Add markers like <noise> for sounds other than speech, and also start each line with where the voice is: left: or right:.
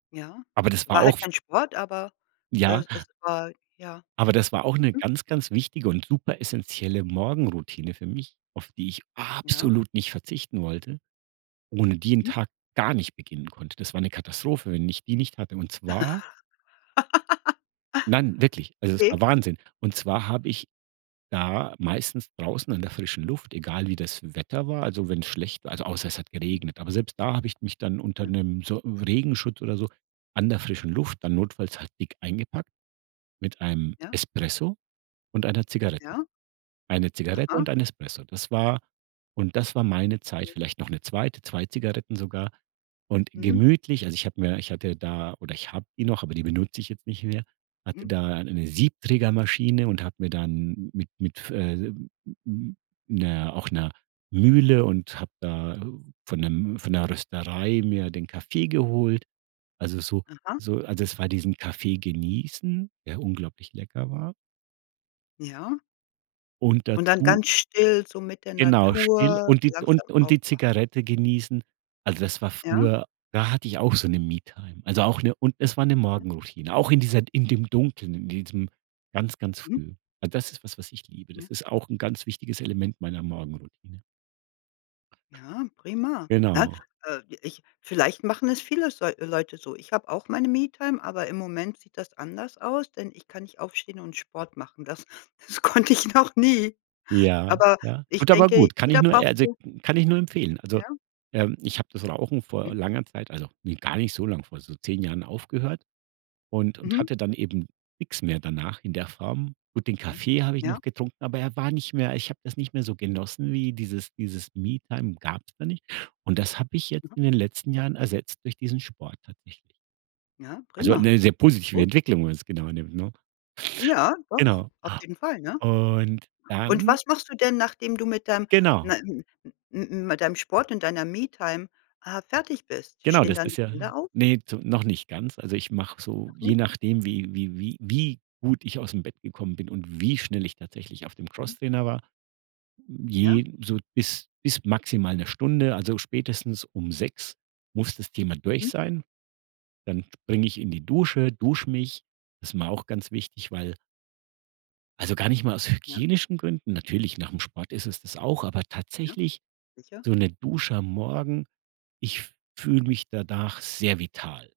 left: Ja.
right: Aber das war
left: War halt
right: auf
left: kein Sport, aber,
right: Ja.
left: äh, es war ja.
right: Aber das war auch 'ne ganz, ganz wichtige und super essenzielle Morgenroutine für mich, auf die ich
left: Ja.
right: absolut nicht verzichten wollte, ohne die 'n
left: Mhm.
right: Tag gar nicht beginnen konnte. Das war eine Katastrophe, wenn ich die nicht hatte und zwar
left: <chuckles>
right: Nein, wirklich, also es
left: Okay.
right: war Wahnsinn. Und zwar habe ich da meistens draußen an der frischen Luft, egal wie das Wetter war also wenn's schlecht war also außer es hat
left: Hm.
right: geregnet, aber selbst da habe ich mich dann unter
left: Ja.
right: 'nem Son Regenschutz oder so an der frischen Luft dann notfalls halt dick eingepackt mit einem
left: Ja.
right: Espresso und einer Zigarette.
left: Ja.
right: 1 Zigarette
left: Aha.
right: und 1 Espresso, das war und das war meine Zeit
left: Ja.
right: vielleicht noch 'ne 2., 2 Zigaretten sogar und
left: Mhm.
right: gemütlich also ich habe mir ich hatte da oder ich habe die noch, aber die benutze ich jetzt nicht mehr hatte
left: Mhm.
right: da 'ne Siebträgermaschine und habe mir dann mit mit f äh, hm, hm, 'ner auch 'ner Mühle und habe da von 'nem von 'ner Rösterei mir den Kaffee geholt. Also, so
left: Aha.
right: so also es war diesen Kaffee genießen, der unglaublich lecker war.
left: Ja.
right: Und
left: Und dann
right: dazu
left: ganz still so mit der
right: Genau still
left: Natur
right: und die d
left: langsam
right: und und die
left: aufwachen.
right: Zigarette genießen. Also, das war
left: Ja.
right: früher da hatte ich auch so 'ne Me-Time, also auch 'ne und es war 'ne
left: Ja.
right: Morgenroutine, auch in dieser in dem Dunkeln, in diesem ganz, ganz
left: Mhm.
right: früh. Das ist was, was ich liebe.
left: Ja.
right: Das ist auch 'n ganz wichtiges Element meiner Morgenroutine.
left: Ja, prima, ne?
right: Genau.
left: Äh, ich vielleicht machen es viele s Leute so. Ich habe auch meine Me-Time, aber im Moment sieht das anders aus, denn ich kann nicht aufstehen und Sport machen. Das das konnte ich noch nie.
right: Ja,
left: Aber
right: ja.
left: ich
right: Gut, aber
left: denke,
right: gut. Kann ich
left: jeder
right: nur
left: braucht
right: also
left: so
right: kann ich nur empfehlen. Also,
left: Ja.
right: ähm, ich habe das Rauchen
left: Hm.
right: vor langer Zeit also, ne, gar nicht so lang, vor so 10 Jahren aufgehört und und
left: Mhm.
right: hatte dann eben nix mehr danach in der Form. Gut, den
left: Mhm.
right: Kaffee habe ich
left: Ja.
right: noch getrunken, aber er war nicht mehr ich habe das nicht mehr so genossen wie dieses dieses Me-Time gab's da nicht und das habe ich jetzt
left: Aha.
right: in den letzten Jahren ersetzt durch diesen Sport tatsächlich.
left: Ja,
right: Also
left: prima.
right: 'ne sehr positive
left: Gut.
right: Entwicklung, wenn man's genauer nimmt, ne?
left: Ja, doch,
right: Genau,
left: auf jeden Fall, ne?
right: und
left: Und
right: dann
left: was machst du denn, nachdem du mit dem
right: Genau.
left: ne m m m m mit deinem Sport und deiner Me-Time, äh, fertig bist?
right: Genau,
left: Stehen
right: das
left: dann die
right: ist ja
left: Kinder auf?
right: ne, zu noch nicht ganz. Also, ich mache so,
left: Noch
right: je
left: nicht?
right: nachdem, wie wie wie wie gut ich aus'm Bett gekommen bin und wie schnell ich tatsächlich auf dem
left: Mhm.
right: Crosstrainer war,
left: Ja.
right: je so bis bis maximal 1 Stunde, also, spätestens um 6:00 muss das Thema durch
left: Mhm.
right: sein. Dann springe ich in die Dusche, dusche mich. Das ist mir auch ganz wichtig, weil Also gar nicht mal aus
left: Ja.
right: hygienischen Gründen natürlich nach'm Sport ist es das auch, aber
left: Ja.
right: tatsächlich
left: Sicher.
right: so 'ne Dusche am Morgen, ich fühle mich danach sehr vital.